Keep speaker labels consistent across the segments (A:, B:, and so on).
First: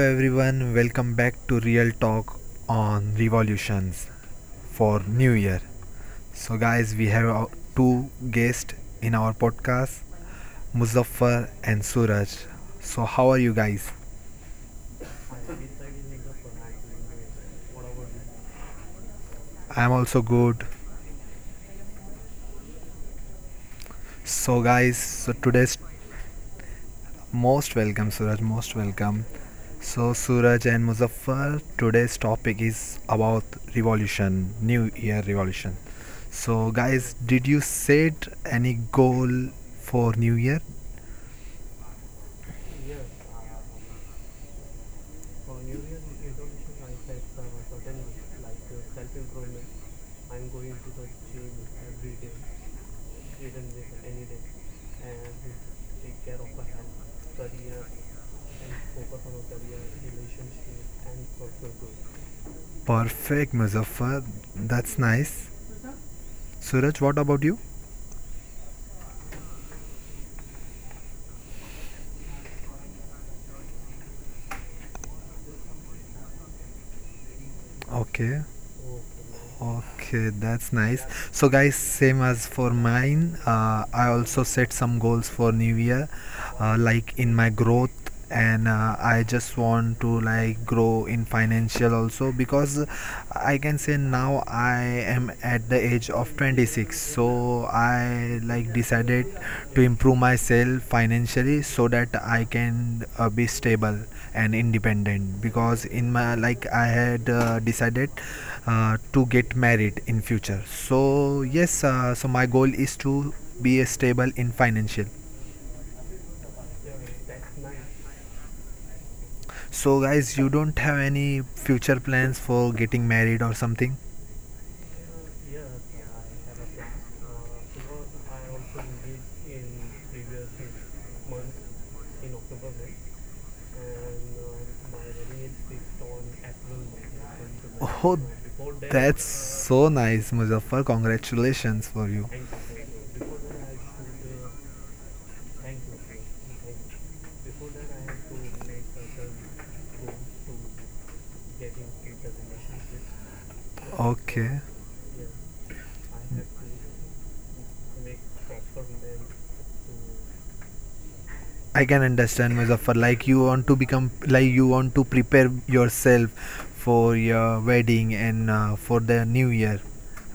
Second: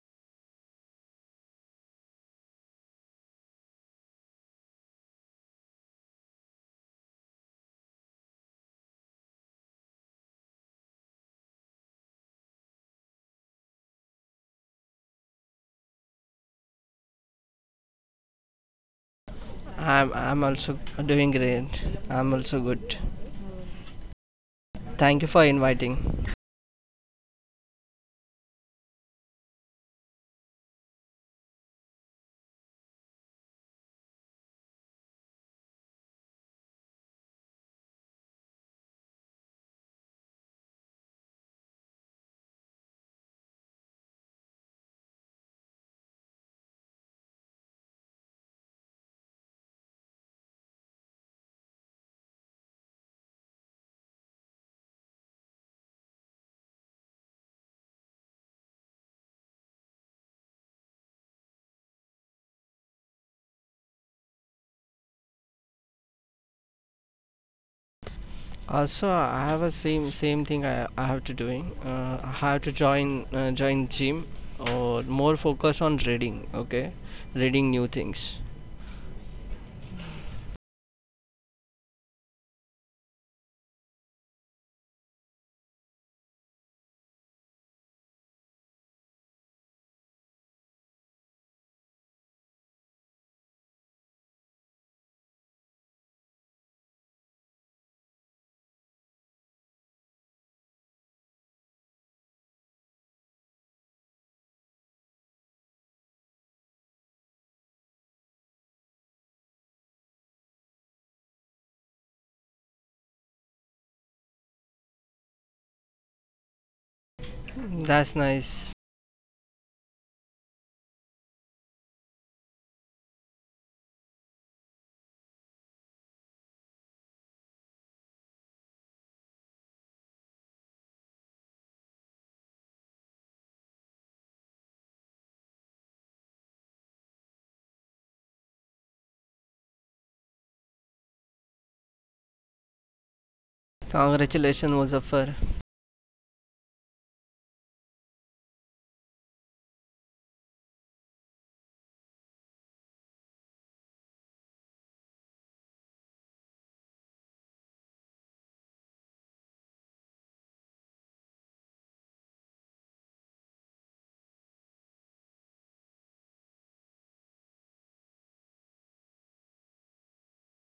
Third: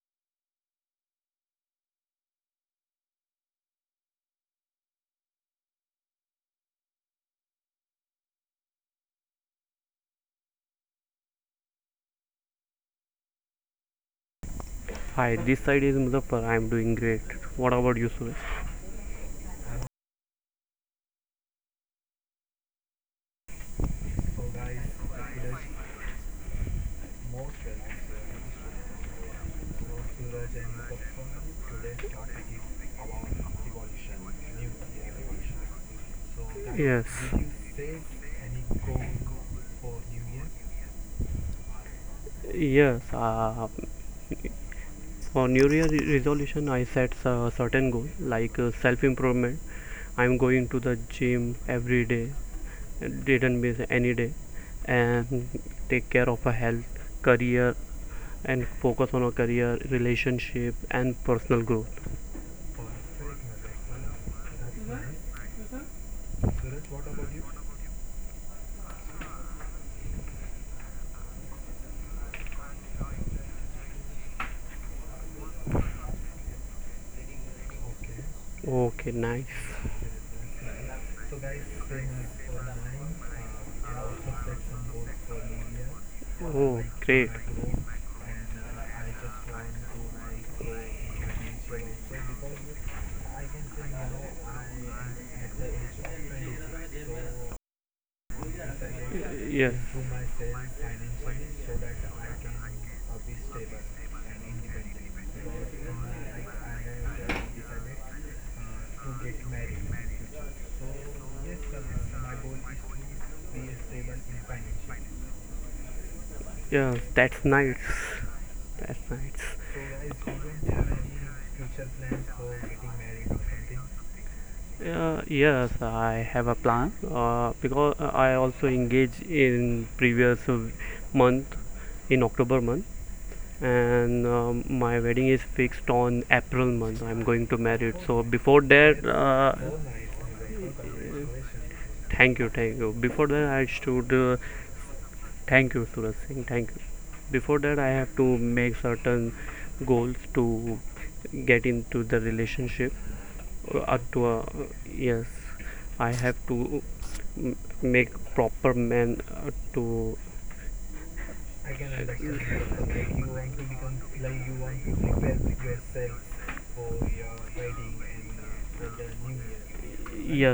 A: everyone, welcome back to Real Talk on Revolutions for New Year. So, guys, we have two guests in our podcast, Muzaffar and Suraj. So, how are you guys?
B: Hi, this side is Muzaffar. I am doing great. What about you, Suresh?
C: I'm
A: I'm
C: I'm
A: also
C: also
A: good.
C: doing great. I'm also good.
A: So,
C: Thank you
A: guys,
C: for
A: so today's...
C: inviting.
A: Most welcome, Suraj. Most welcome. So, Suraj and Muzaffar, today's topic is about revolution, New Year revolution.
B: So,
A: So,
B: Yes,
A: guys, did you set any goal for New Year?
B: Year? Yes. For New Year resolution, I set a certain goal like self improvement. I am going to the gym every day, didn't miss any day, and take care of a health, career, and focus on a career, relationship, and personal growth.
A: Perfect, Muzaffar. That's nice. Suraj, what about you?
C: Also, I have a same thing I have to doing. I have to join gym or more focus on reading. Okay, reading new things.
A: Okay.
B: Okay, nice.
A: Okay, that's nice. So, guys, same as for mine, I also set some goals for New Year,
B: Oh,
A: like
B: great.
A: in my growth, and I just want to like grow in financial also because I can say now I am at the age of 26, so I like decided
B: Yes.
A: to improve myself financially so that I can be stable and independent because in my like I had decided to get married in future so yes so my goal is to be stable in financial.
B: Yeah, that's nice.
C: That's nice.
B: That's nice.
A: So guys, you don't have any future plans for getting married or something?
B: Yes, I have a plan because I also engaged in previous month in October month, and my wedding is fixed on April month. I'm going to marry it. So
A: Oh,
B: before that,
A: that's
B: uh,
A: so nice, Muzaffar, congratulations for
B: Thank
A: you.
B: you, thank you. Before that, I should
C: Congratulations, Muzaffar.
B: thank you, Suraj Singh. Thank you. Before that, I have to make certain goals to get into the relationship. To
A: Okay,
B: Yes, I have to make proper man to
A: I can understand, Muzaffar. Like you want to become, like you want to prepare yourself for your wedding and for the new year,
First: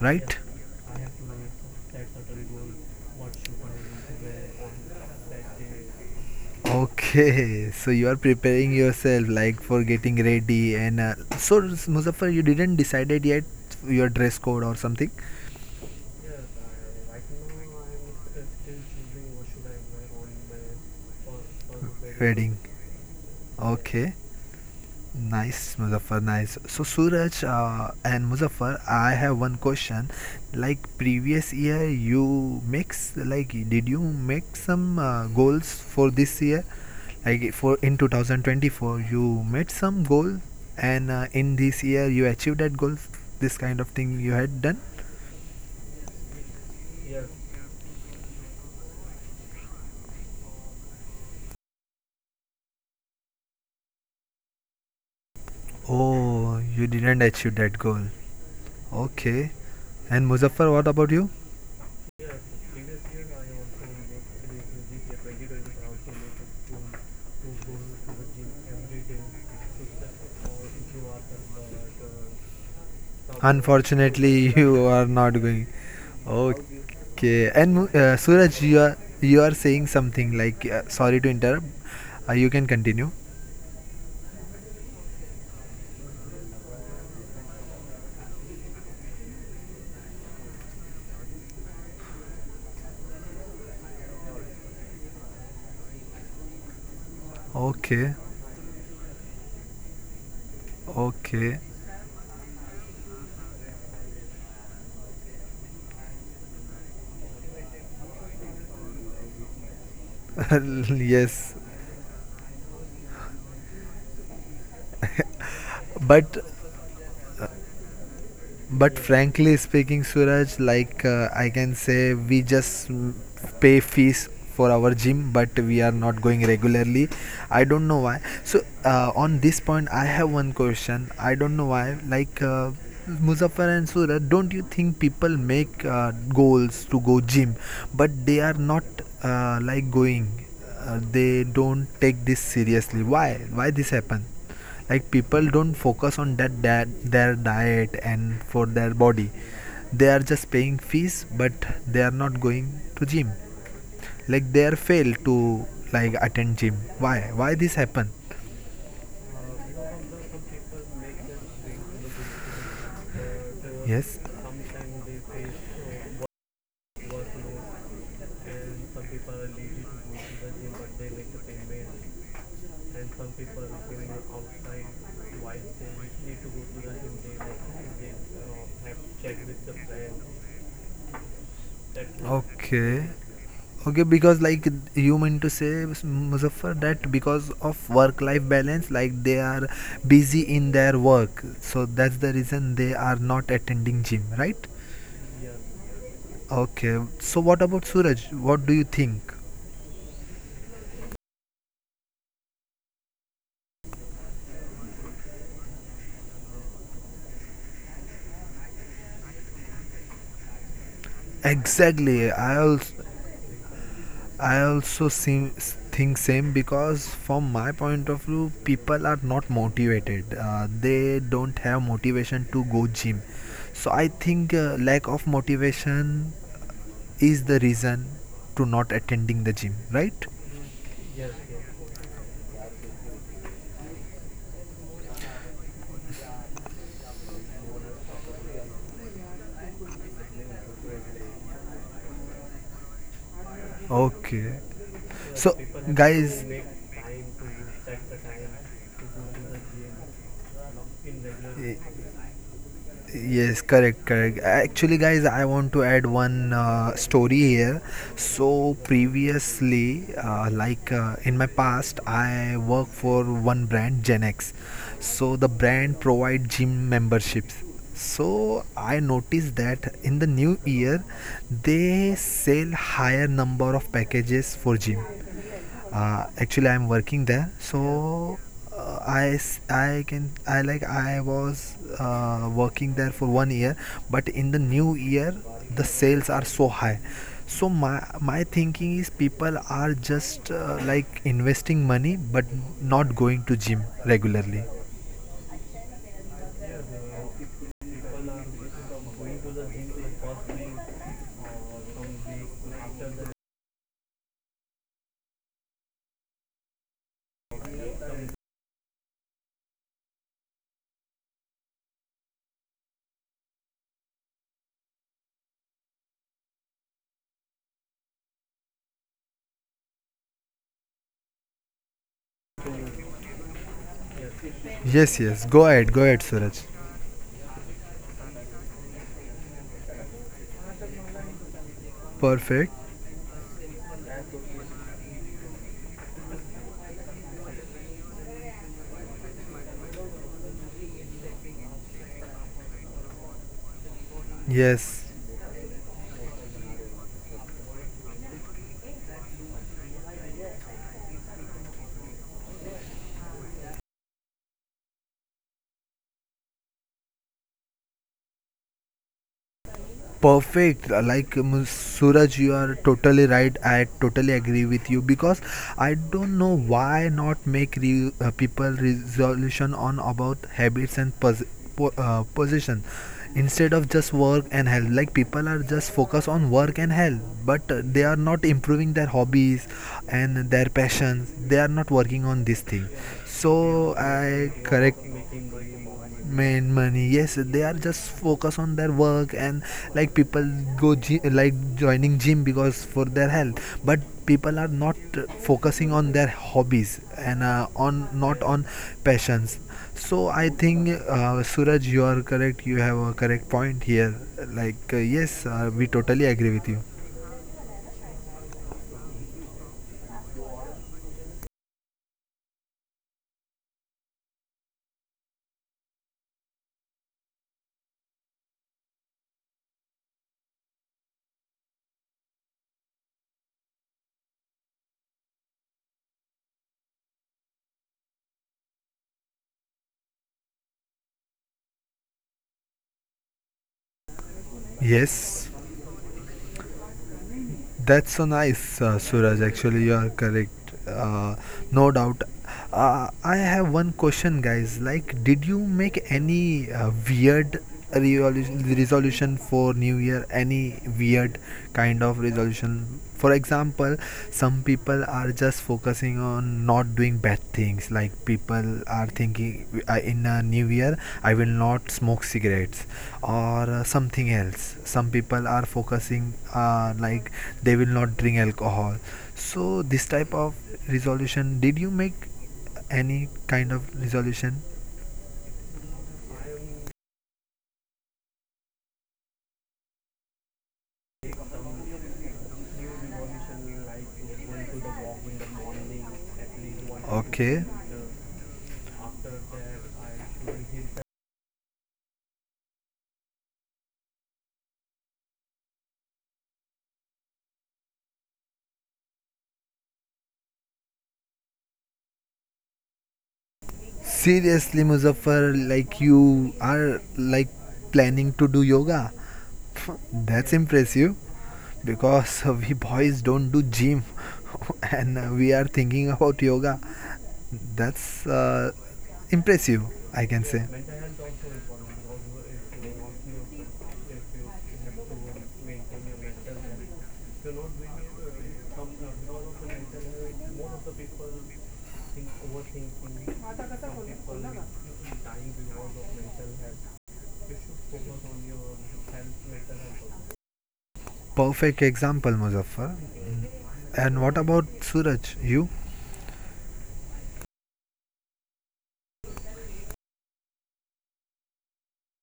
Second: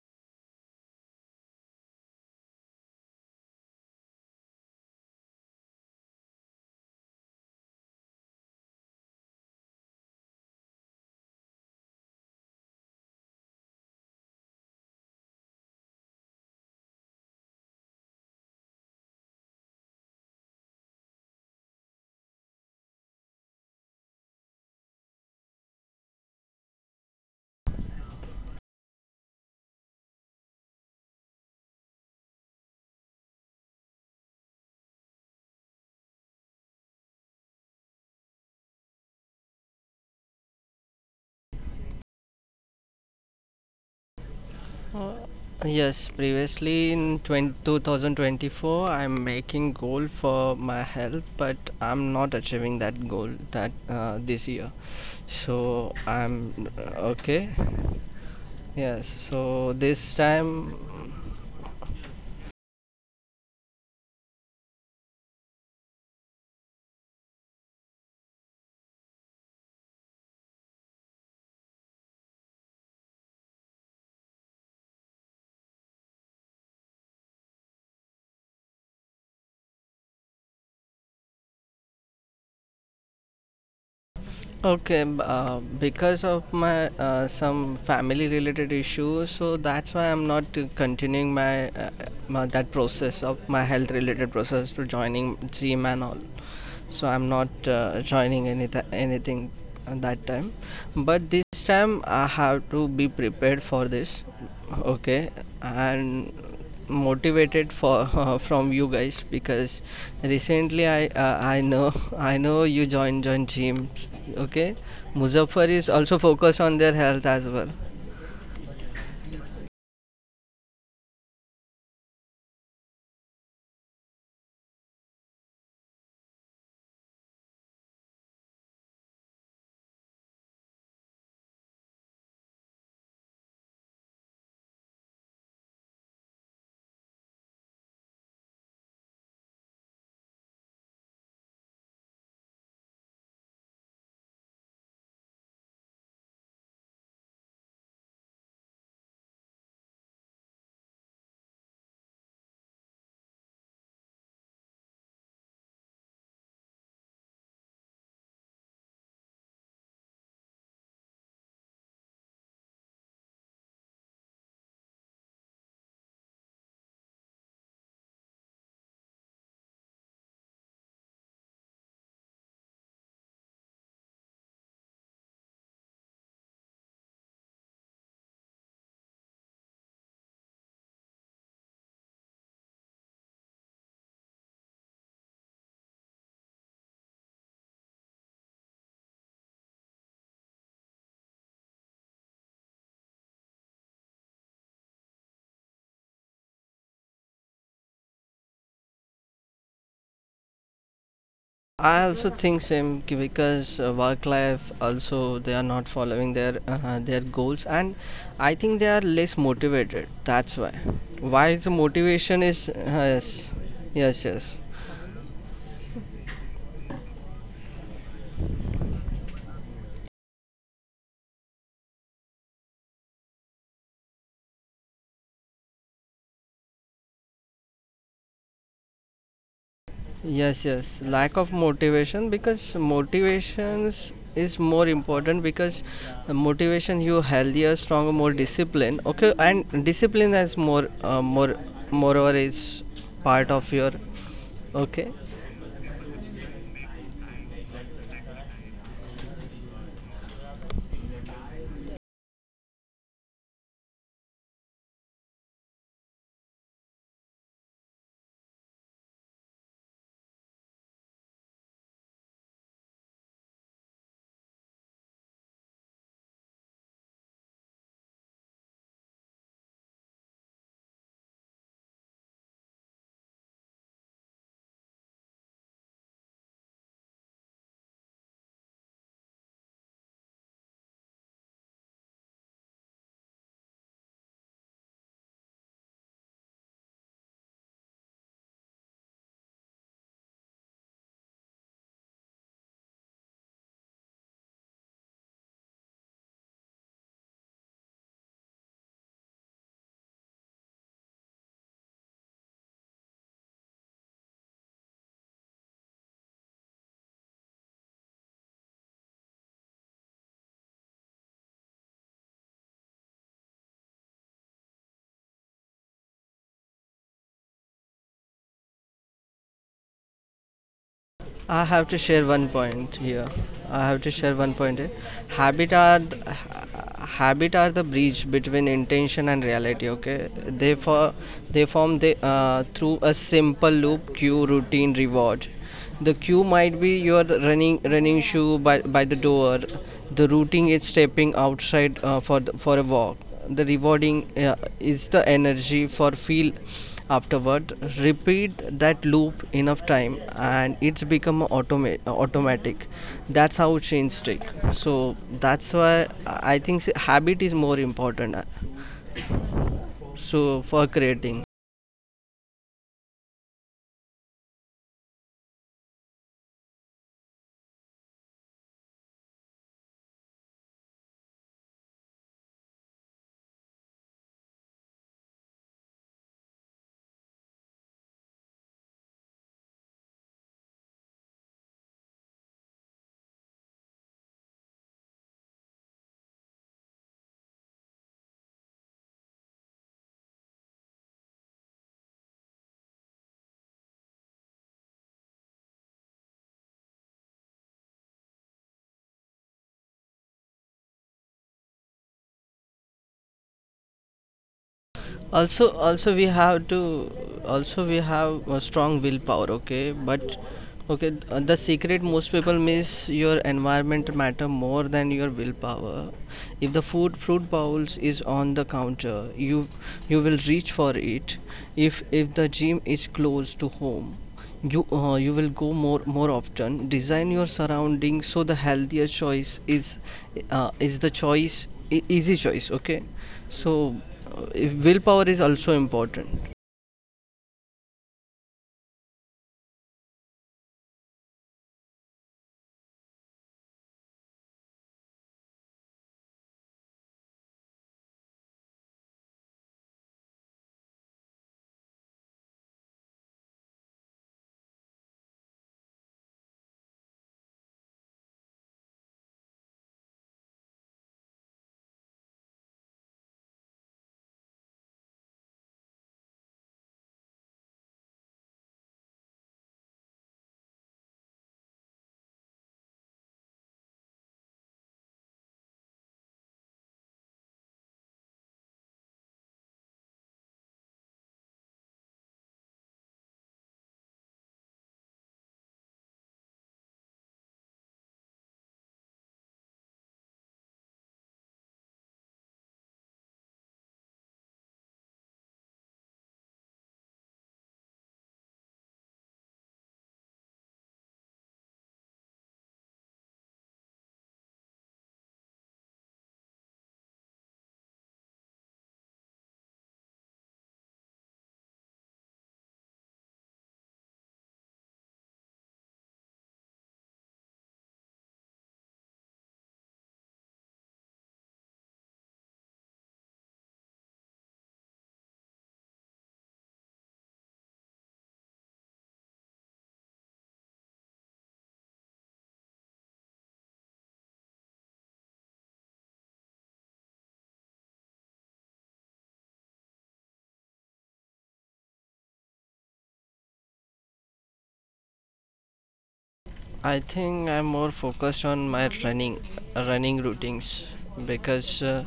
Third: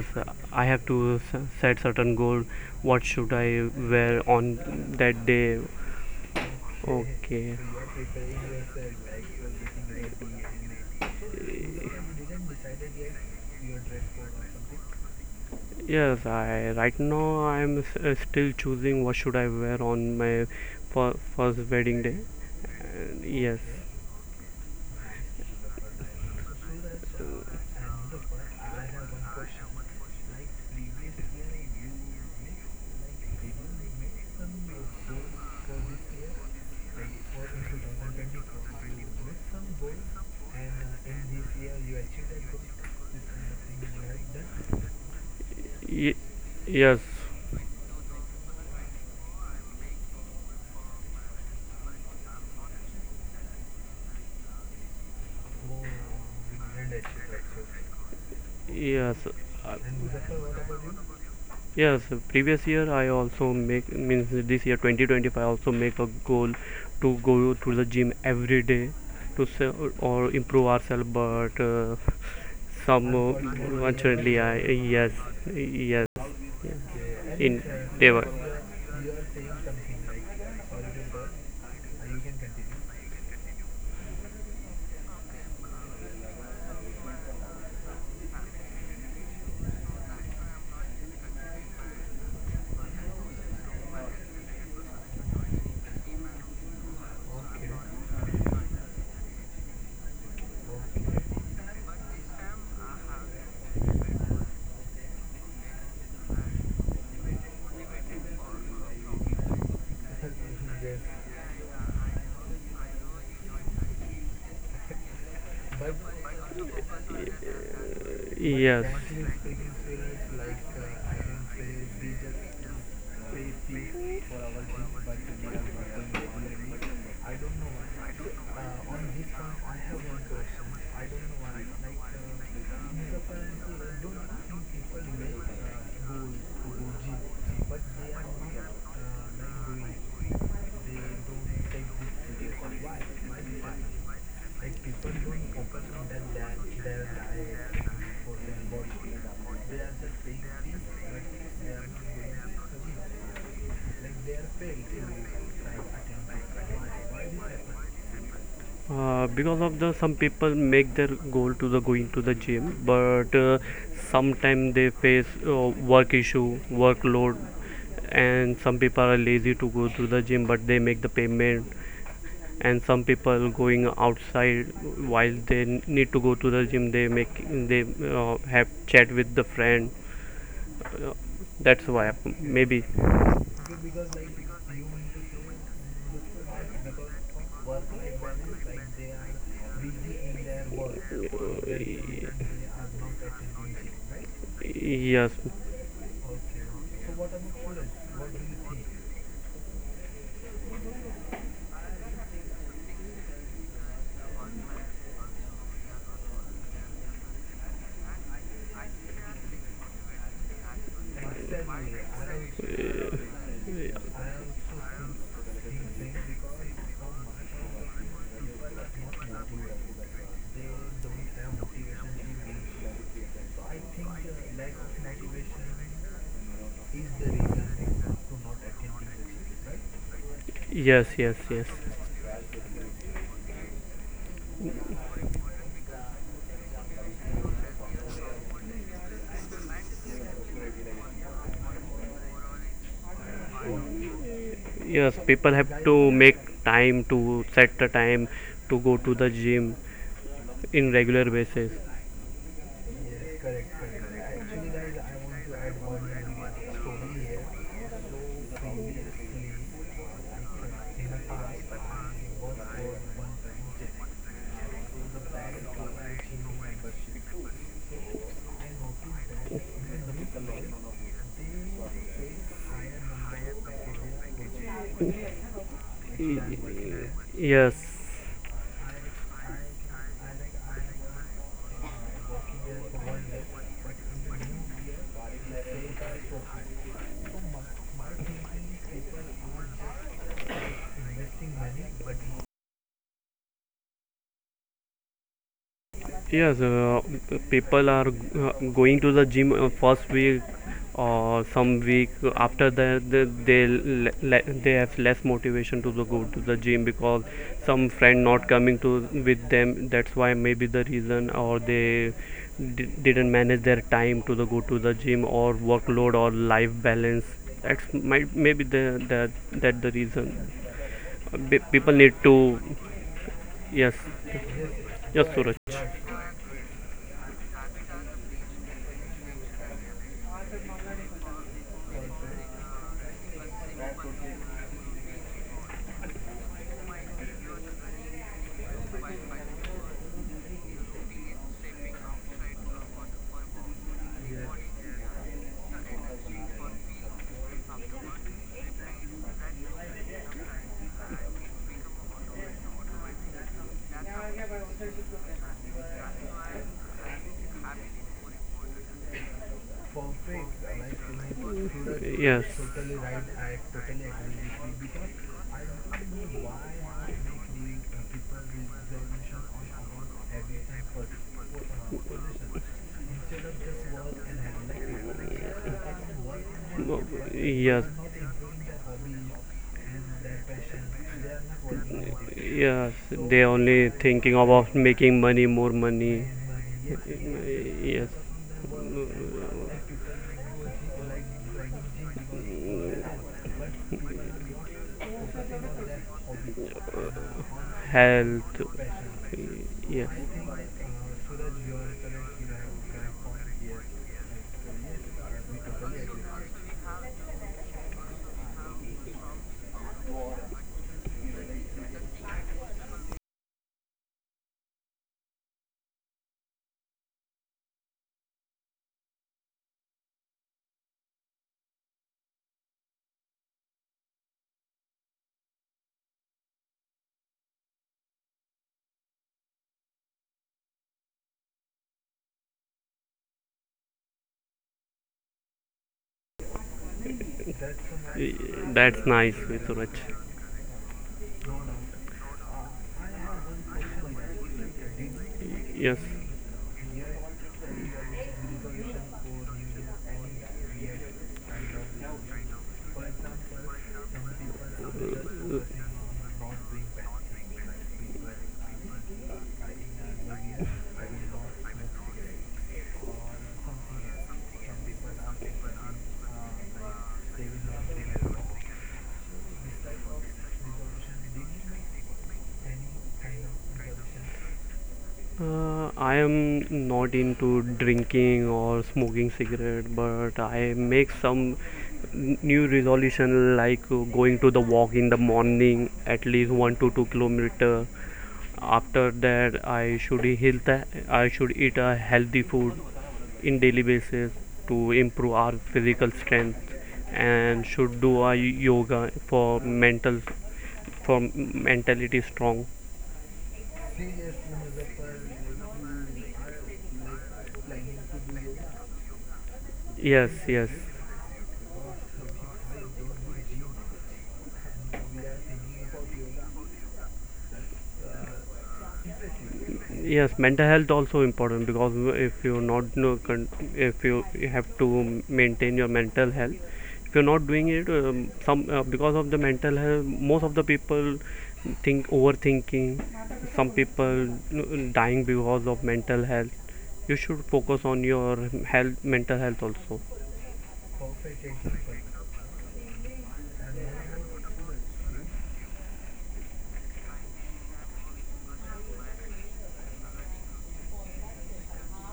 A: yeah, right?
B: I have to set certain goal. What should I wear on that day? Okay.
A: Okay, so you are preparing yourself like for getting ready and so Muzaffar, you didn't decided yet your dress code or something?
B: Yes, I right now I'm still choosing what should I wear on my first wedding day.
A: Wedding.
B: And yes,
A: Okay. Nice, Muzaffar. Nice. So, Suraj and Muzaffar, I have one question. Like previous year, you mix like did you make some goals for this year? Like for in 2024, you made some goal, and in this year you achieved that goal. This kind of thing you had done.
C: Uh, Yes,
B: y-
C: previously
B: yes,
C: in 2024, I'm making goal for my health, but I'm not achieving that goal that this year. So
A: Oh,
C: I'm.
A: you didn't achieve
C: Okay.
A: that goal.
B: yes.
C: Yes,
A: Okay.
B: Uh,
C: so
A: And
C: this
A: Muzaffar, what
C: time.
A: about you?
B: Yes, previous year I also make means this year 2025 I also make a goal to go to the gym every day to or improve ourselves but some
A: Unfortunately,
B: unfortunately I
A: you are
B: yes,
A: not going.
B: yes, yes.
A: Okay.
B: In
A: And
B: endeavor.
A: Suraj, you are saying something like sorry to interrupt. You can continue.
C: Okay, because of my some family related issues, so that's why I'm not continuing my that process of my health related process to joining gym and all. So I'm not
A: Okay.
C: joining anything at that time.
A: Okay.
C: But this time I have to be prepared for this. Okay, and motivated for from you guys because recently
A: yes.
C: I know you joined gyms. Okay, Muzaffar is
A: But
C: also focused on their health as well.
A: But
B: Yes,
A: frankly speaking, Suraj, I can say, we just pay fees for our gym, but we are not going regularly. I don't know why. So on this point, I have one question. I don't know why. Muzaffar and Suraj, don't you think people make goals to go gym, but they are not like going. They don't take this seriously. Why? Why this happen? Like people don't focus on that, that their diet and for their body, they are just paying fees but they are not going to gym, like they are fail to like attend gym. Why this happen?
B: because of the some people make their goal to the going to the gym, but
A: Yes.
B: sometimes they face work issue, workload, and some people are lazy to go to the gym, but they make the payment. And some people going outside while they need to go to the gym, they make they have chat with the friend. Uh, that's why maybe.
A: Okay. Okay because like you mean to say, Muzaffar, that because of work life balance, like they are busy in their work,
B: The
A: so that's the
B: reason
A: reason they are not attending gym, right?
B: yes,
A: Okay, so what about Suraj, what do you think?
C: I also think because work life also they are not following their goals, and I think they are less motivated. That's why. Why is the
A: Exactly, i
C: motivation is
A: also
C: yes. yes
A: i
C: yes
A: also seem, think same because from my point of view people are not motivated, they don't have motivation to go gym. So I think lack of motivation is the reason to not attending the gym, right?
C: Yes,
B: yes,
C: yes.
B: yes,
C: Lack of
B: yes,
C: motivation, because motivations is more important because the motivation you healthier, stronger, more discipline. Okay, and discipline is moreover is part of your.
A: Okay.
C: Okay.
B: yes, people
A: So,
B: have to make
A: guys,
B: time to set the time to go to the gym in regular basis
A: y- yes, correct, correct. Actually, guys, I want to add one story here. So, previously, in my past, I work for one brand, Genex. So, the brand provide gym memberships. So, I noticed that in the new year, they sell higher number of packages for gym. Actually I'm
B: time
A: working there so
B: yes.
A: I can, i was working there for one year but in the new year the sales are so high, so my thinking is people are just like investing money but not going to gym regularly.
B: Yes, uh, People are going to the gym first week or some week after that they have less motivation to the go to the gym because some friend not coming to with them, that's why maybe the reason, or didn't manage their time to the go to the gym or workload or life balance, that's might maybe the that the reason.
C: I have
B: People
C: to
B: need
C: share one
B: to
C: point here. I
B: yes,
C: have to share one point here.
A: Yes,
B: yes,
A: yes, go
B: Suraj.
C: Habit
A: ahead, go
C: are
A: ahead,
C: th-
A: Suraj.
C: ha- habit are the bridge between intention and reality. Okay, they for they form they
A: Perfect.
C: through a simple loop cue routine reward. The cue might be your running shoe by the door. The routine is stepping outside for the, for a walk. The rewarding
A: Yes,
C: is the energy for feel afterward. Repeat that loop enough time and it's become automatic. That's how change stick. So that's why I think habit is more important.
A: perfect.
C: So for creating.
A: Suraj, you
B: Yes.
A: are totally right, I totally agree with you because I don't know why not make people resolution on about habits and position instead of just work and health. Like people are just focus on work and
B: No,
A: health
B: they
A: but
B: yes, are
A: they are
B: not
A: not improving their hobbies and their passions, they are not working
B: involved.
A: on this thing,
B: Yes, so they
A: so
B: only thinking
A: I
B: about
A: correct
B: making money, more money. Made
A: main
B: money, yes,
A: money yes they are
B: yes.
A: just
B: Yes.
A: focus on their work and like people like joining gym because for their health but people are not focusing on their hobbies and on not
B: Health
A: on
B: fitness.
A: passions.
B: Yes.
A: So I think Suraj you are correct, you have a correct point here. Yes we
C: also
A: totally
C: also
A: agree
C: we
A: with you.
C: have to, also we have a strong willpower, okay, but okay, the secret most people miss, your environment matter more than your willpower. If the food fruit bowls is on the counter, you will reach for it. If the gym is close to home, you you will go more often. Design your surroundings so the healthier choice is the easy choice. Okay, so willpower
A: Yes.
C: is also important.
A: That's so nice,
B: That's nice,
A: Suraj.
B: very
A: Actually,
B: Suraj.
A: you are correct. Uh, no doubt. I have one question, guys. Like, did you
B: Yes.
A: make any weird resolution for New Year? Any weird kind of resolution? For example, some people are
B: Uh,
A: just focusing not doing bad things, like people are thinking in a new year I will not smoke cigarettes or something else. Some people are focusing like they will not drink alcohol. So this type of resolution, did you make any kind of resolution?
B: I am not into drinking or smoking cigarette, but I make some new resolution like going to the walk in the morning at least one to two
A: Okay,
B: kilometer. After that, I should eat a healthy food in daily basis to improve our physical strength and should do a yoga for mental for mentality strong.
A: seriously Muzaffar, like you are like planning to do yoga?
B: Yes,
A: That's
B: yes.
A: impressive because we boys don't do gym and we are thinking about yoga. That's impressive,
B: Yes,
A: I can
B: mental
A: say.
B: health also important because if you not no if you have to maintain your mental health, if you're not doing it, some because of the mental health most of the people think overthinking, some people dying because of mental health. You should focus on your health mental health also.
A: Perfect example, Muzaffar. And what about Suraj you?
C: I think I'm more focused on my running routines, because uh,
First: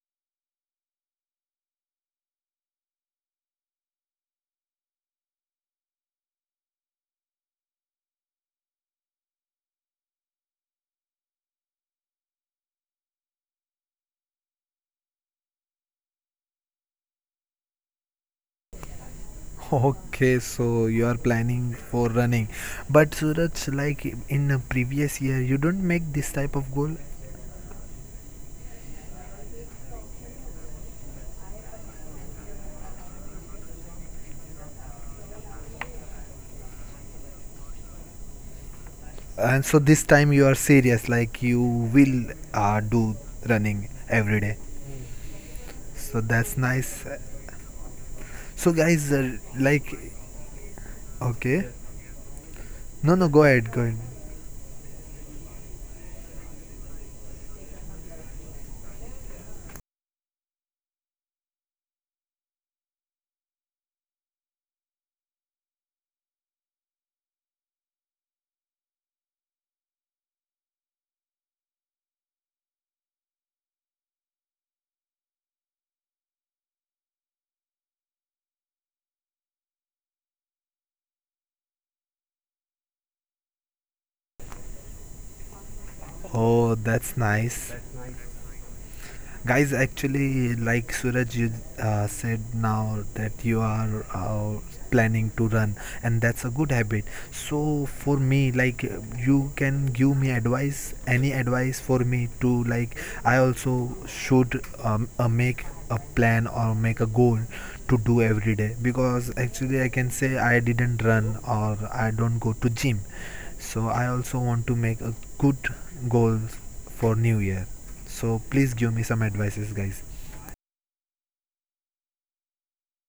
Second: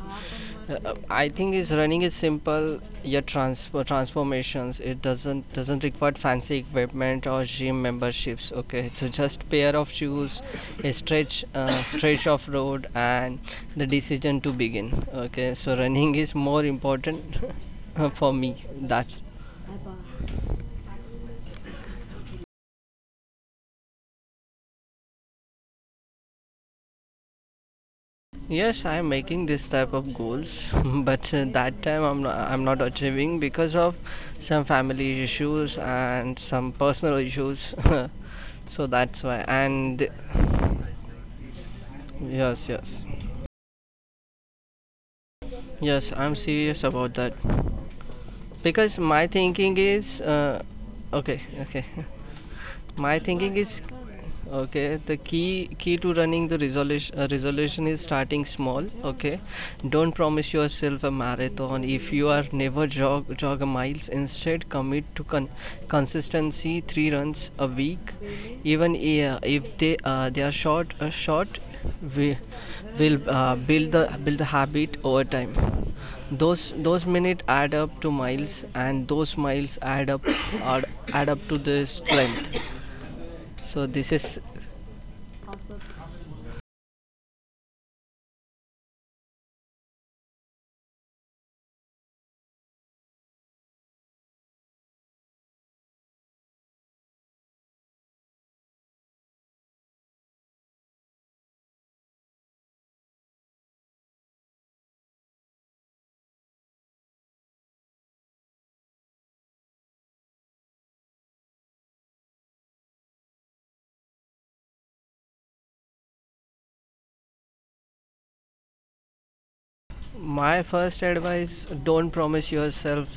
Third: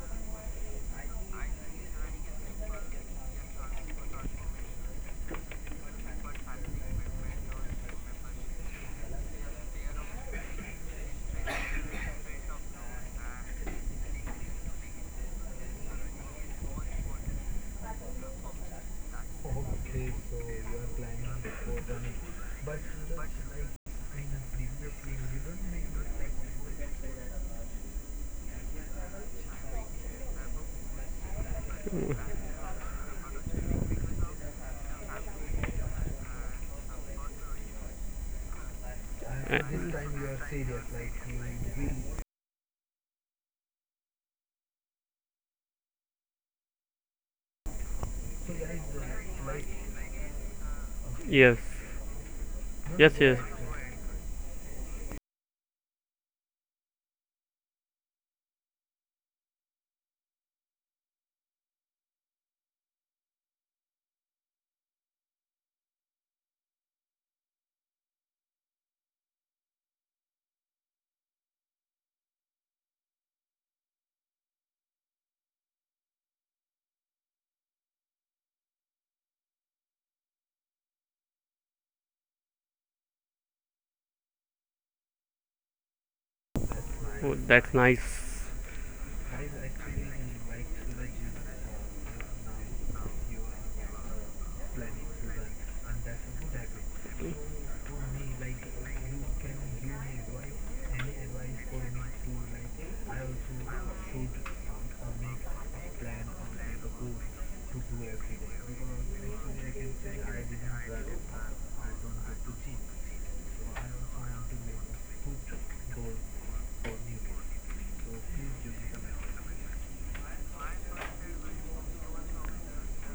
C: uh, I think is running is simple yet transfer transformations. It doesn't require fancy equipment or gym memberships. Okay, so just pair of shoes, a stretch stretch of road, and the decision to begin. Okay, so running is more important for me. That's.
A: Okay, so you are planning for running. But Suraj, like in a previous year you don't make this type of goal.
C: Yes, I'm making this type of goals, but that time I'm not achieving because of some family issues and some personal issues. So that's why.
B: Uh,
A: And so this
C: And
A: time you are serious, like you will
C: yes, yes,
A: do running every day. So
C: yes, I'm
A: that's
C: serious
A: nice.
C: about that,
A: So
C: because
A: guys,
C: my thinking is okay,
B: yes,
A: okay,
C: okay.
B: yes,
A: no,
C: My
A: no,
B: yes.
A: go
C: thinking
A: ahead, go
C: is
A: ahead.
C: okay. The key to running the resolution is starting small. Okay, don't promise yourself a marathon if you are never jog a miles. Instead, commit to consistency, three runs a week, even if they they are short. We will build the habit over time. Those minutes add up to miles, and those miles add up add, add up to the strength. So this is
A: Oh, that's
B: Oh, that's
A: nice.
B: nice.
A: Guys, actually, like Suraj, you said now that you are planning to run, and that's a good habit. So for me, like you can give me advice, any advice for me to like I also should make a plan or make a goal to do every day because actually I can say I didn't run or I don't go to gym. So I also want to make a good goal for New Year. So please give me some advices, guys.
C: my first advice. Don't promise yourself,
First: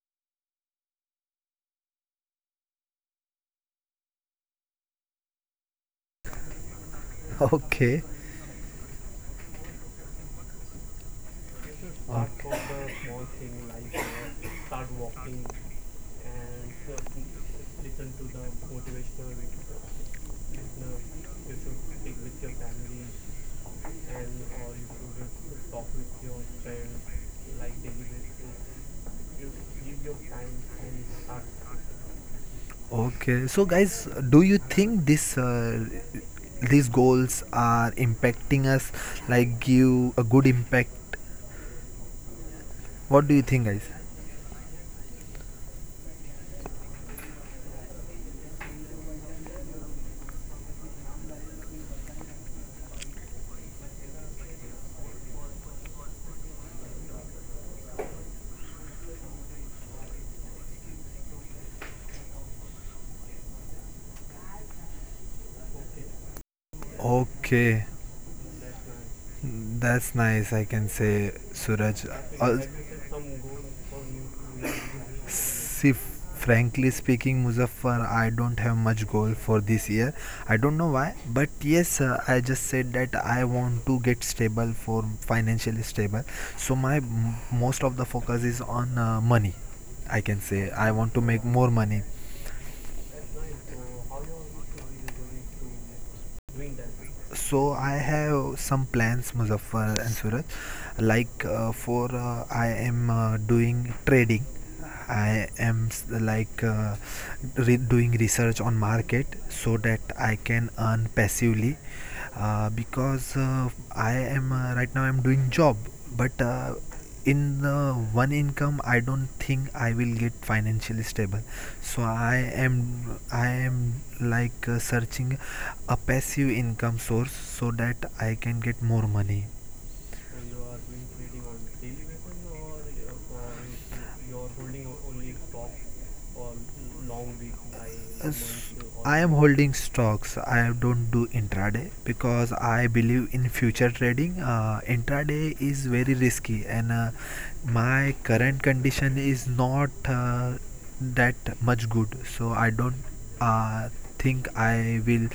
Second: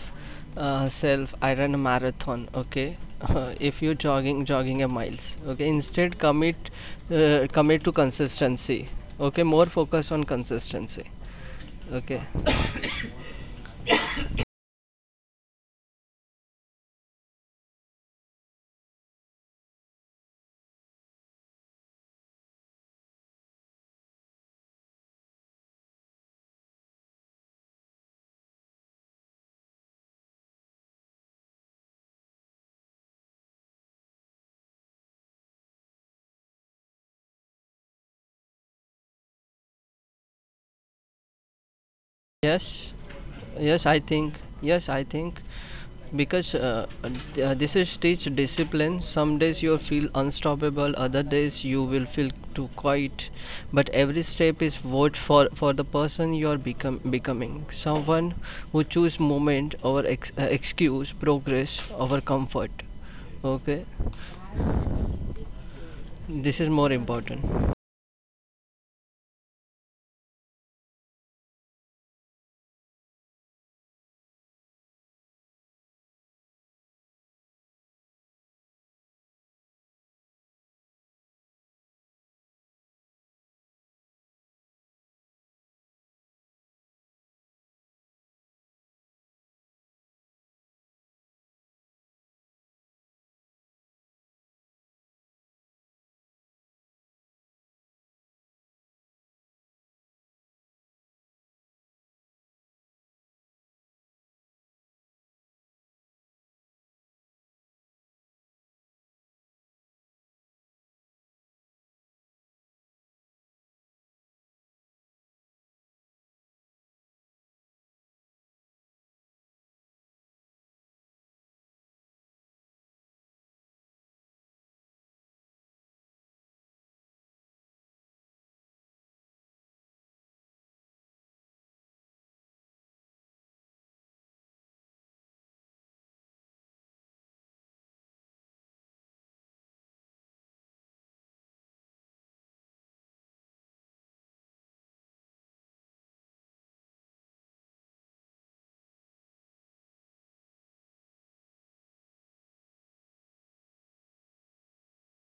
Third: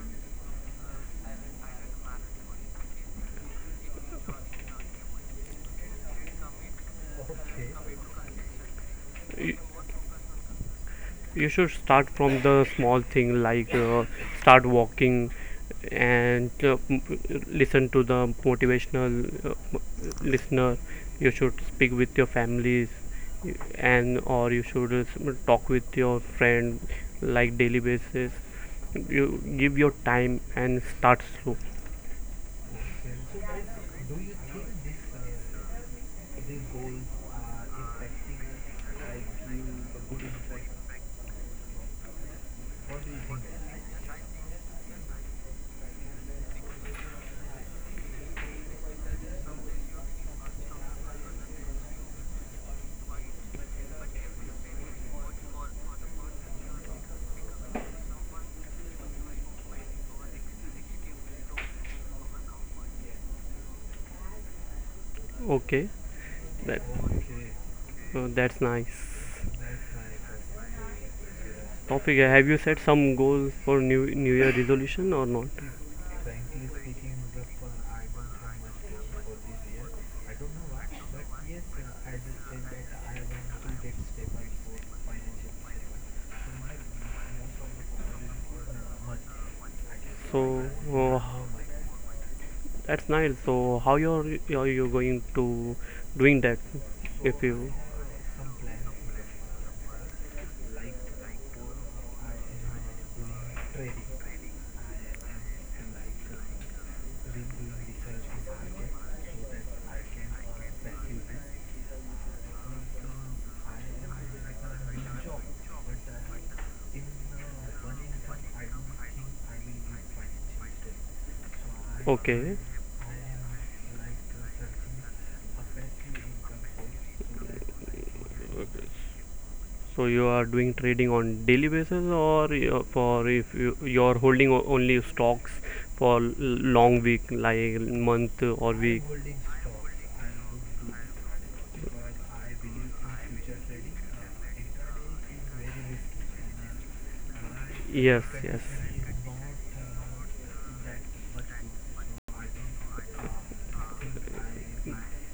C: I run a marathon. Okay, if you're jogging a miles. Okay, instead commit to
A: Okay,
C: consistency. Okay, more focus on consistency.
B: You should start
C: Okay,
B: from the small thing like start walking and listen to the motivational listener. You should speak with your families and or you should talk with your friend like daily basis. You give your time and start slow.
A: okay. So guys, do you think this these goals are impacting us? Like give a good impact?
C: yes,
A: What do you think, guys?
C: yes, I think. Yes, I think. Because this is teach discipline. Some days you'll feel unstoppable, other days you will feel too quiet. But every step is vote for the person you're becoming. Someone who choose moment over excuse, progress over comfort. Okay,
B: Okay,
C: this is
B: that
C: more important.
A: Okay.
B: that's nice.
A: Mm, that's nice, I can say, Suraj.
B: Topic: have
A: Al-
B: you set some goals for new New Year resolution or not?
A: See, frankly speaking, Muzaffar, I don't have much goal for this year. I don't know why, but yes, I just said that I want to get stable for financially stable. So most of the focus is on money. I can
B: So
A: say I
B: uh,
A: want to make more money.
B: that's nice. So how you're are you going to doing that? If
A: So
B: you
A: I have some plans, Muzaffar and Suraj. Like for I am doing trading. I am s- like re- doing research on market so that I can earn passively. Because I am right now I'm doing job, but in uh, one income I don't think I will get financially stable, so i
B: okay,
A: am i am like searching a passive income source so that I can get more money.
B: so you are doing trading on daily basis, for if you you're holding only stocks for long week like month or week.
A: I am holding stocks. I don't do intraday because I believe in future trading. Intraday is very risky, and
B: Yes,
A: my
B: yes.
A: current condition is not that much good. So I don't uh, think I will,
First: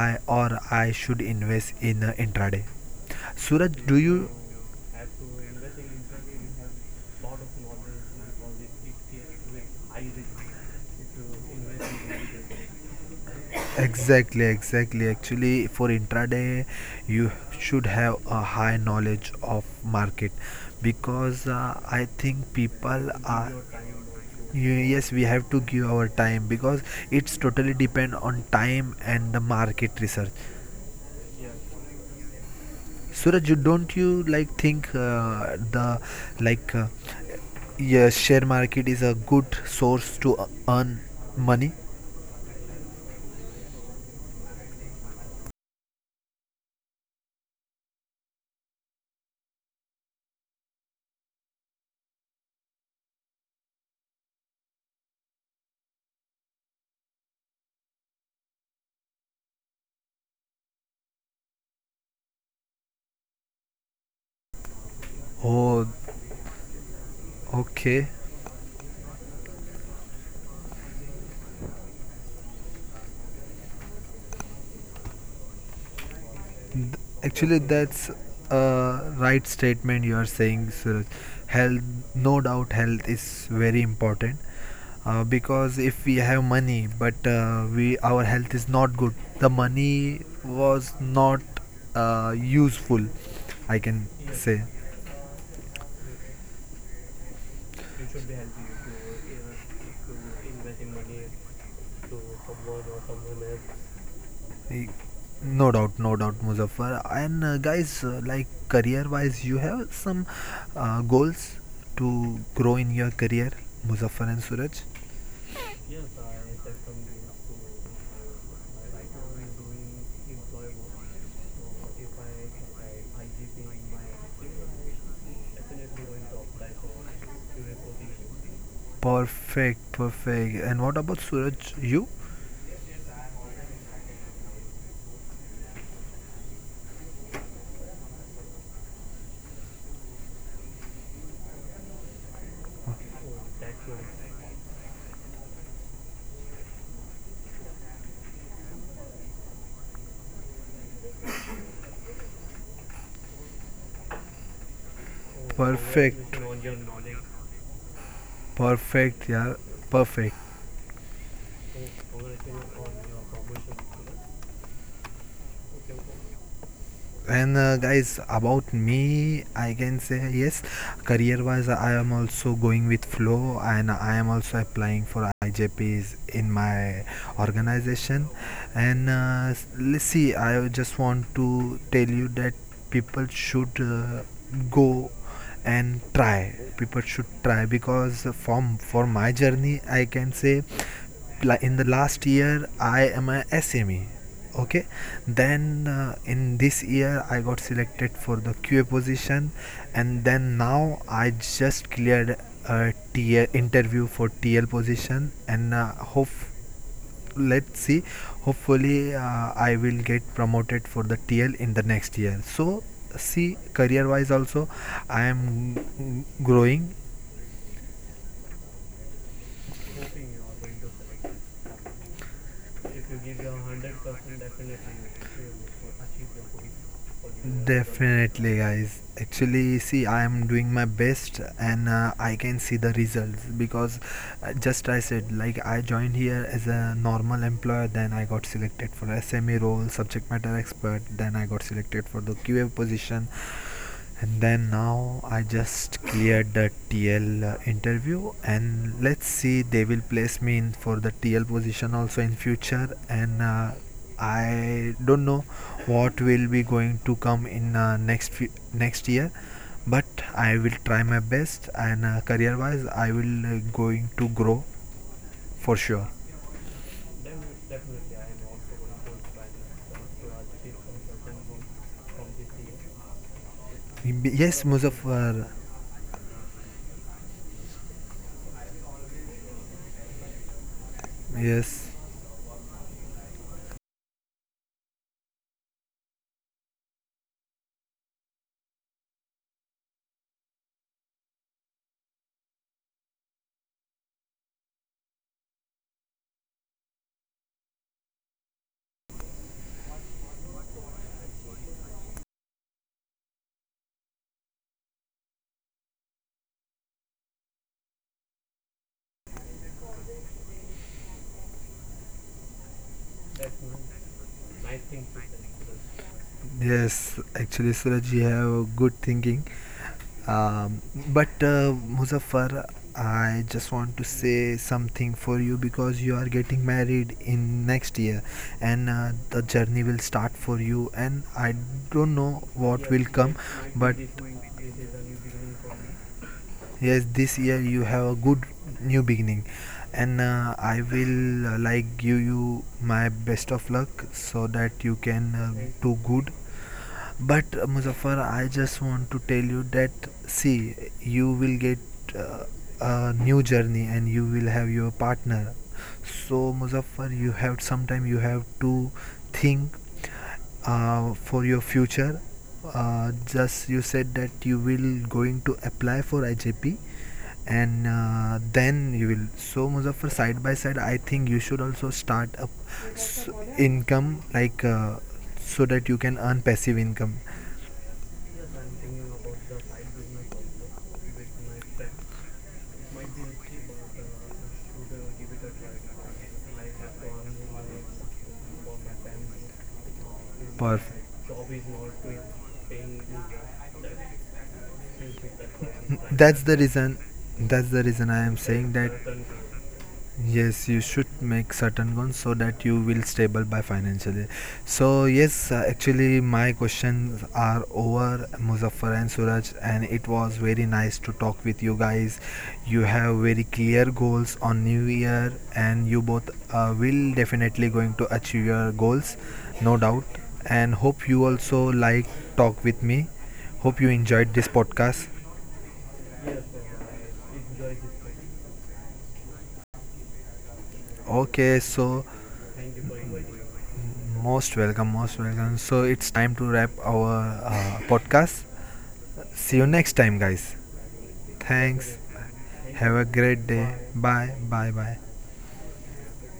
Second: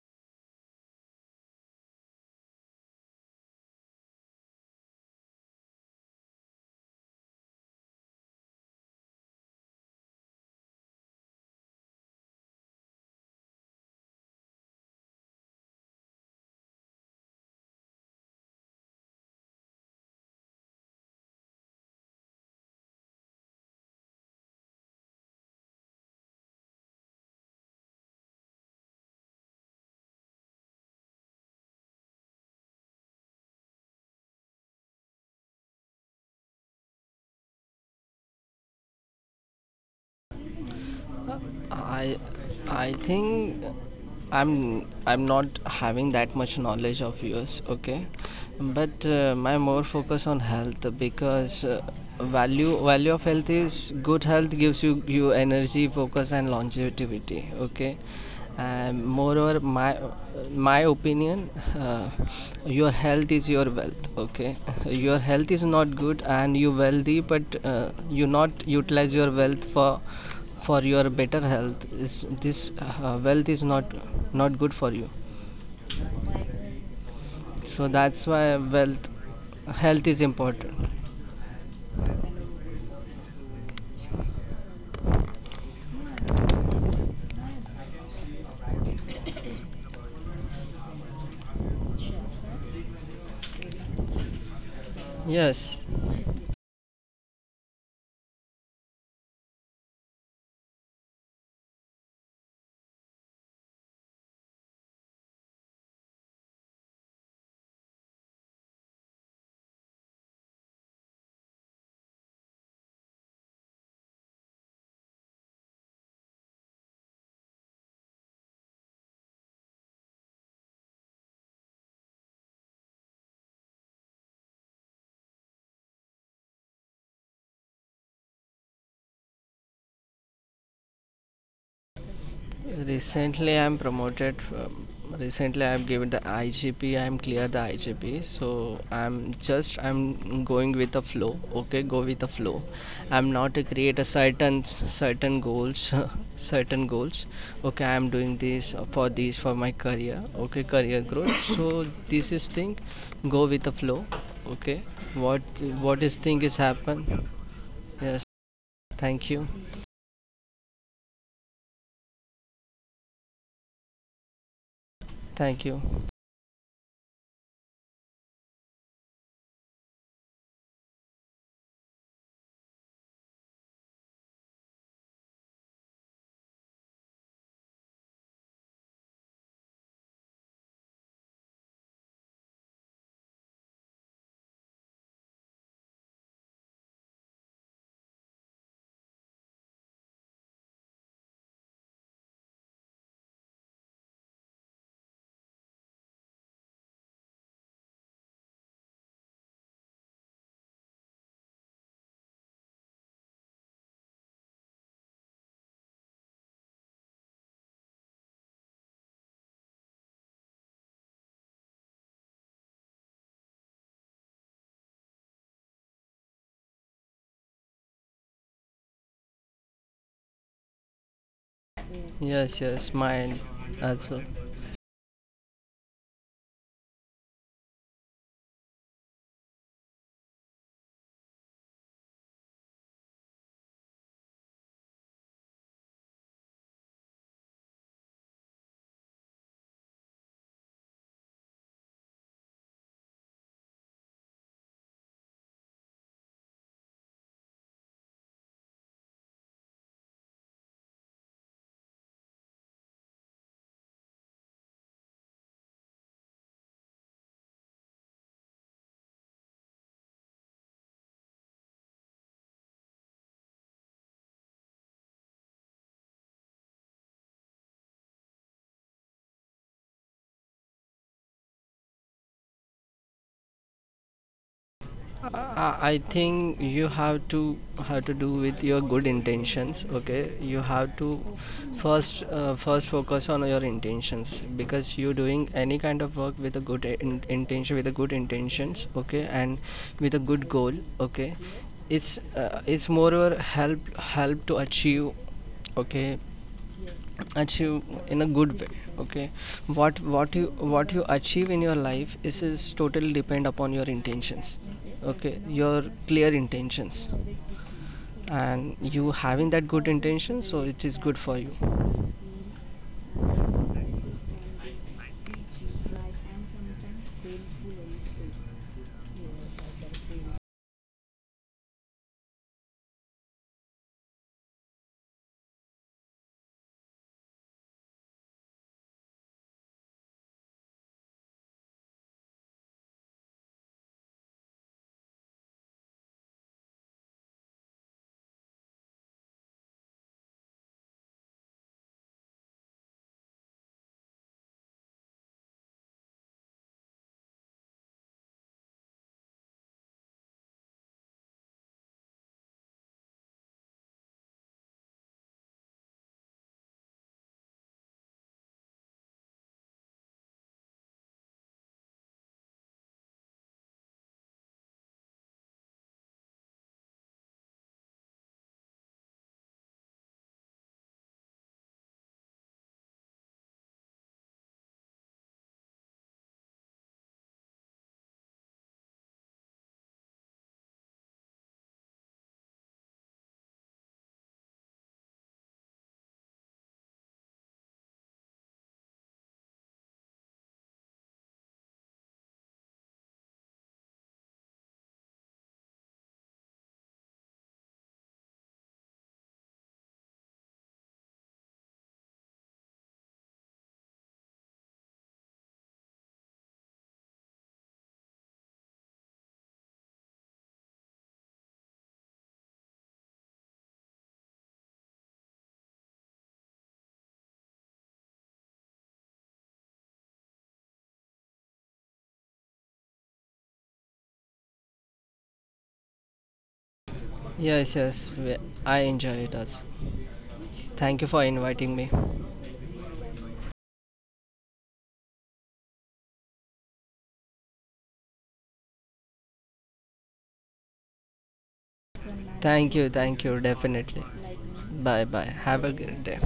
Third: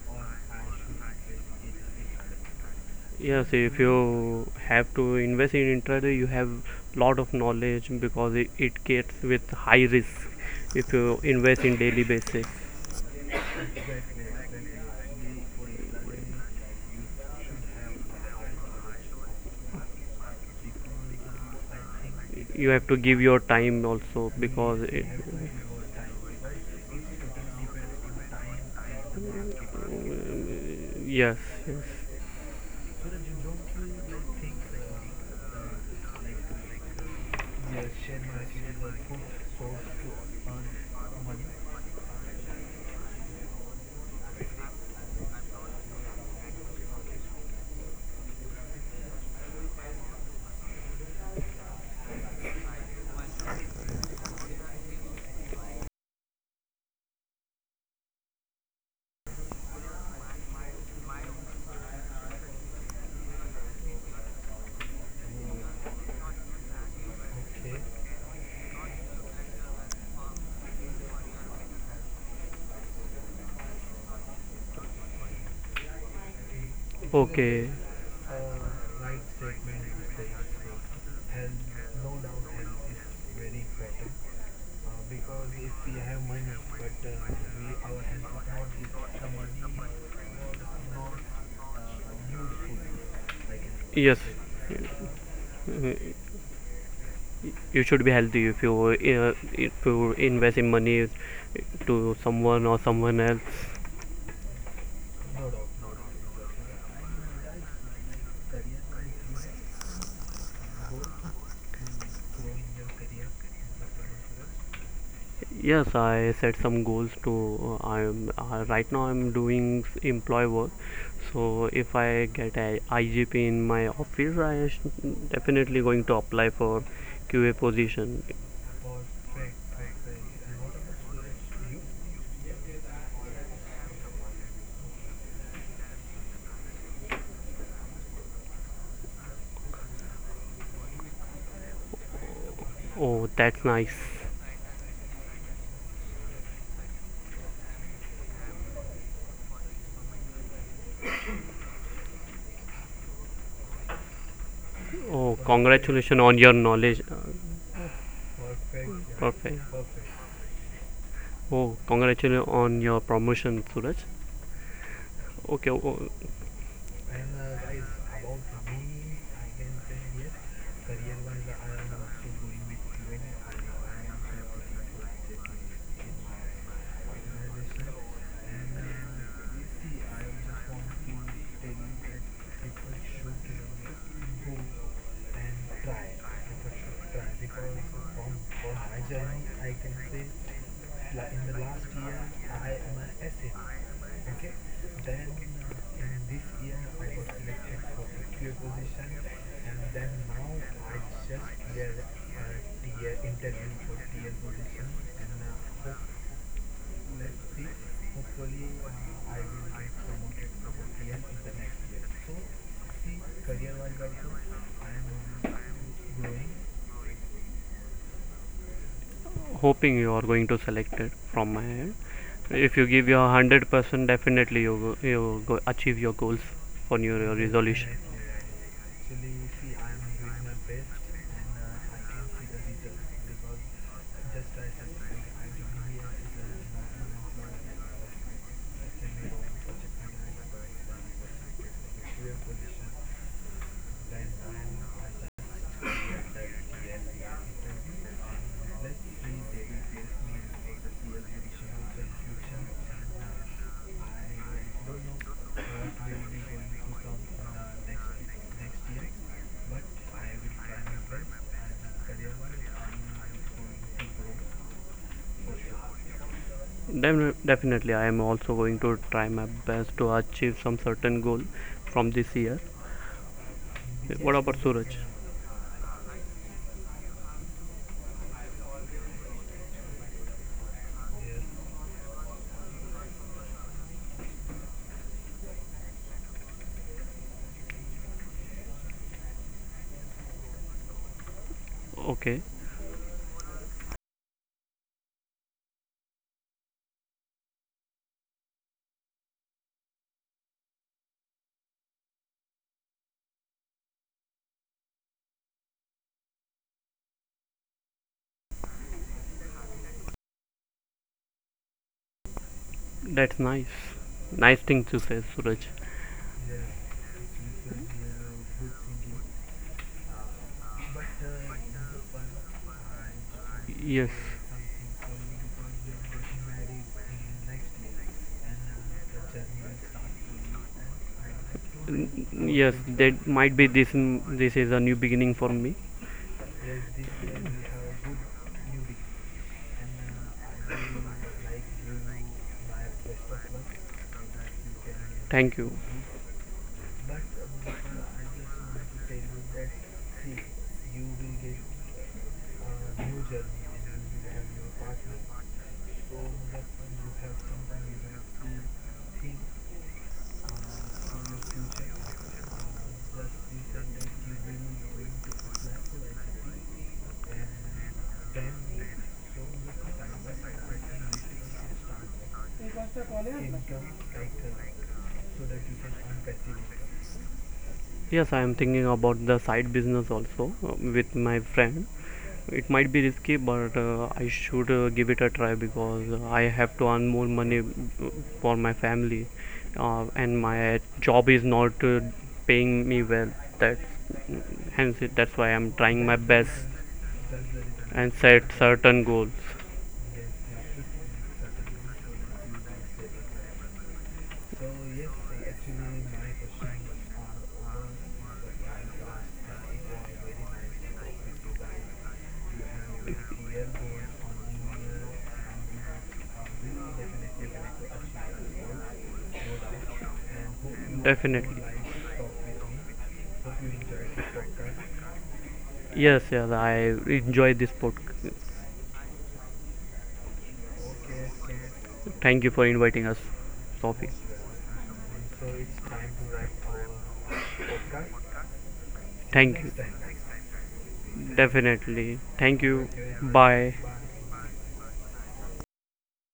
A: I should invest in intraday.
B: Yes, if
A: Suraj, do you...
B: you have to invest in intraday, you have lot of knowledge because it gets with high risk. If you invest in daily basis,
A: Exactly, exactly. Actually, for intraday, you should have a high knowledge of market because I think
B: you have to
A: people
B: give your
A: are.
B: time also because it,
A: Yes, we have to give our time because it's totally depend on time and the market research.
B: yes, yes,
A: Suraj, don't you like think the like yeah, share market is a good source to earn money?
C: I I think I'm I'm not having that much knowledge of yours, okay? But my more focus on health, because value of health is, good health gives you energy, focus and longevity, okay? And moreover, my opinion, uh, your health is your wealth. Okay, your health is
A: Oh,
C: not good, and you wealthy, but
A: okay.
C: you not utilize your wealth for your better health. Is this wealth is not good for you.
A: Actually,
B: okay,
C: So
A: that's
C: that's why
A: a
C: wealth
A: right statement you
C: health
A: are
C: is
A: saying,
C: important.
A: Suraj. Health, no doubt, health is very important because if we have money but we our health is not good, the money was not useful. I can
B: yes.
A: say.
C: Yes.
B: Uh, You should be healthy if you invest in money to someone or someone else.
A: No doubt, no doubt, Muzaffar. And guys, like career-wise, you have some goals to grow in your career, Muzaffar and Suraj.
B: Yes, I set some goals to. I'm Right now I'm doing employee work, so if I get a IGP in my office, definitely going to apply for QA position.
A: Perfect, perfect. And what about Suraj? You?
C: Recently, I'm promoted. From, recently, I've given the IGP. I'm clear the IGP. So I'm just I'm going with the flow. Okay, go with the flow.
B: Oh,
C: I'm not
B: that's
C: to create a
B: nice.
C: certain goals, certain goals. Okay, I'm doing this for my career. Okay, career growth. So this is thing. Go with the flow. Okay,
B: Oh,
C: what what is
B: congratulations on
A: Perfect,
C: thing
B: your
C: is
B: knowledge.
C: happen? Yes.
A: perfect,
C: Thank you.
A: yeah,
B: Perfect.
A: perfect.
B: Oh, congratulations on your promotion, Suraj.
C: Thank
B: Okay,
C: you.
B: oh,
A: And guys about me, I can say yes, career wise I am also going with flow and I am also applying for IJPs in my organization, and let's see. I just want to tell you that people should go and try, people should try because from for my journey I can say like in the last year I am a SME, okay, then in this year I got selected for the QA position and then now I just cleared a TL interview for TL position and hope, let's see, hopefully I will get promoted for the TL in the next year. So see, career wise also I am growing.
B: hoping you are going to select it from my end.
C: Yes.
B: If you
C: Yes.
B: give your one
C: Mine
B: hundred
C: as
B: percent,
C: well.
B: definitely you go achieve your goals for your resolution.
A: Definitely, guys. Actually, see, I am doing my best and I can see the results because just I said, like, I joined here as a normal employer, then I got selected for SME role, subject matter expert, then I got selected for the QA position, and then now I just cleared the TL interview, and let's see, they will place me in for the TL position also in future, and I don't know what will be going to come in next few, next year, but I will try my best and career wise I will going to grow for sure.
B: Definitely, I am also going to try my best to achieve some certain goal from this year. What about
A: Yes,
B: Suraj?
A: Muzaffar.
C: I think you have to do with your good intentions. Okay, you have to
A: Yes,
C: first focus on your intentions, because you're doing any kind of work with a good intention, with a good intentions. Okay, and with a good goal. Okay,
B: Okay,
C: it's moreover help to achieve. Okay, achieve in a good way. Okay, what what you what you achieve in your life is totally depend upon your intentions. Okay, your clear intentions, and you having that good intention, so it is good for you.
B: that's nice. Nice thing to say, Suraj.
A: yes. Actually, Suraj, you have good thinking. Um, but Muzaffar, I just want
B: Yes,
A: to say something for you because you are getting married in next year, and the journey will start for you. And I don't know
B: Yes,
A: what
B: that
A: will
B: might
A: come,
B: be this.
A: but
B: This is a new beginning for me.
A: yes, this year you have a good new beginning, and I will like give you my best of luck so that you can
B: Thank you.
A: do good. But Muzaffar, I just want to tell you that see, you will get uh, a new journey and you will have your partner. So Muzaffar, you have sometime you have to think for your future. Just you said that you will going to apply for IJP and then you will. So Muzaffar, side by side I think you should also start up s- income so that you can earn passive income.
B: Yes, I am thinking about the side business also with my friend. It might be risky, but I should give it a try because I have to earn more money for my family, and my
A: Perf-
B: job is not paying me well. That's hence it, that's why I'm trying my
A: that's
B: best
A: the reason, that's the
B: and
A: reason I am
B: set
A: saying that.
B: certain goals.
A: Yes, you should make certain ones so that you will stable by financially. So yes, actually my questions are over, Muzaffar and Suraj, and it was very nice to talk with you guys. You have very clear goals on New Year, and you both will definitely going to achieve your goals, no doubt. And hope you
B: Definitely.
A: also like talk with me. Hope you enjoyed this podcast.
B: Yes, yes, I enjoy this
C: Yes, yes,
B: podcast.
C: I enjoy it as. Thank you for
A: Okay,
C: inviting me.
A: so...
B: Thank you for inviting us, Sophie.
A: Most welcome, most welcome. So it's time to wrap our podcast. See you
B: Thank you.
A: next time, guys. Thanks.
B: Definitely. Thank
C: Thank
B: you.
A: Have
C: you,
A: a
C: thank
A: great
C: you,
A: day.
B: Bye.
C: definitely.
A: Bye, bye, bye.
C: Bye bye, have a great day.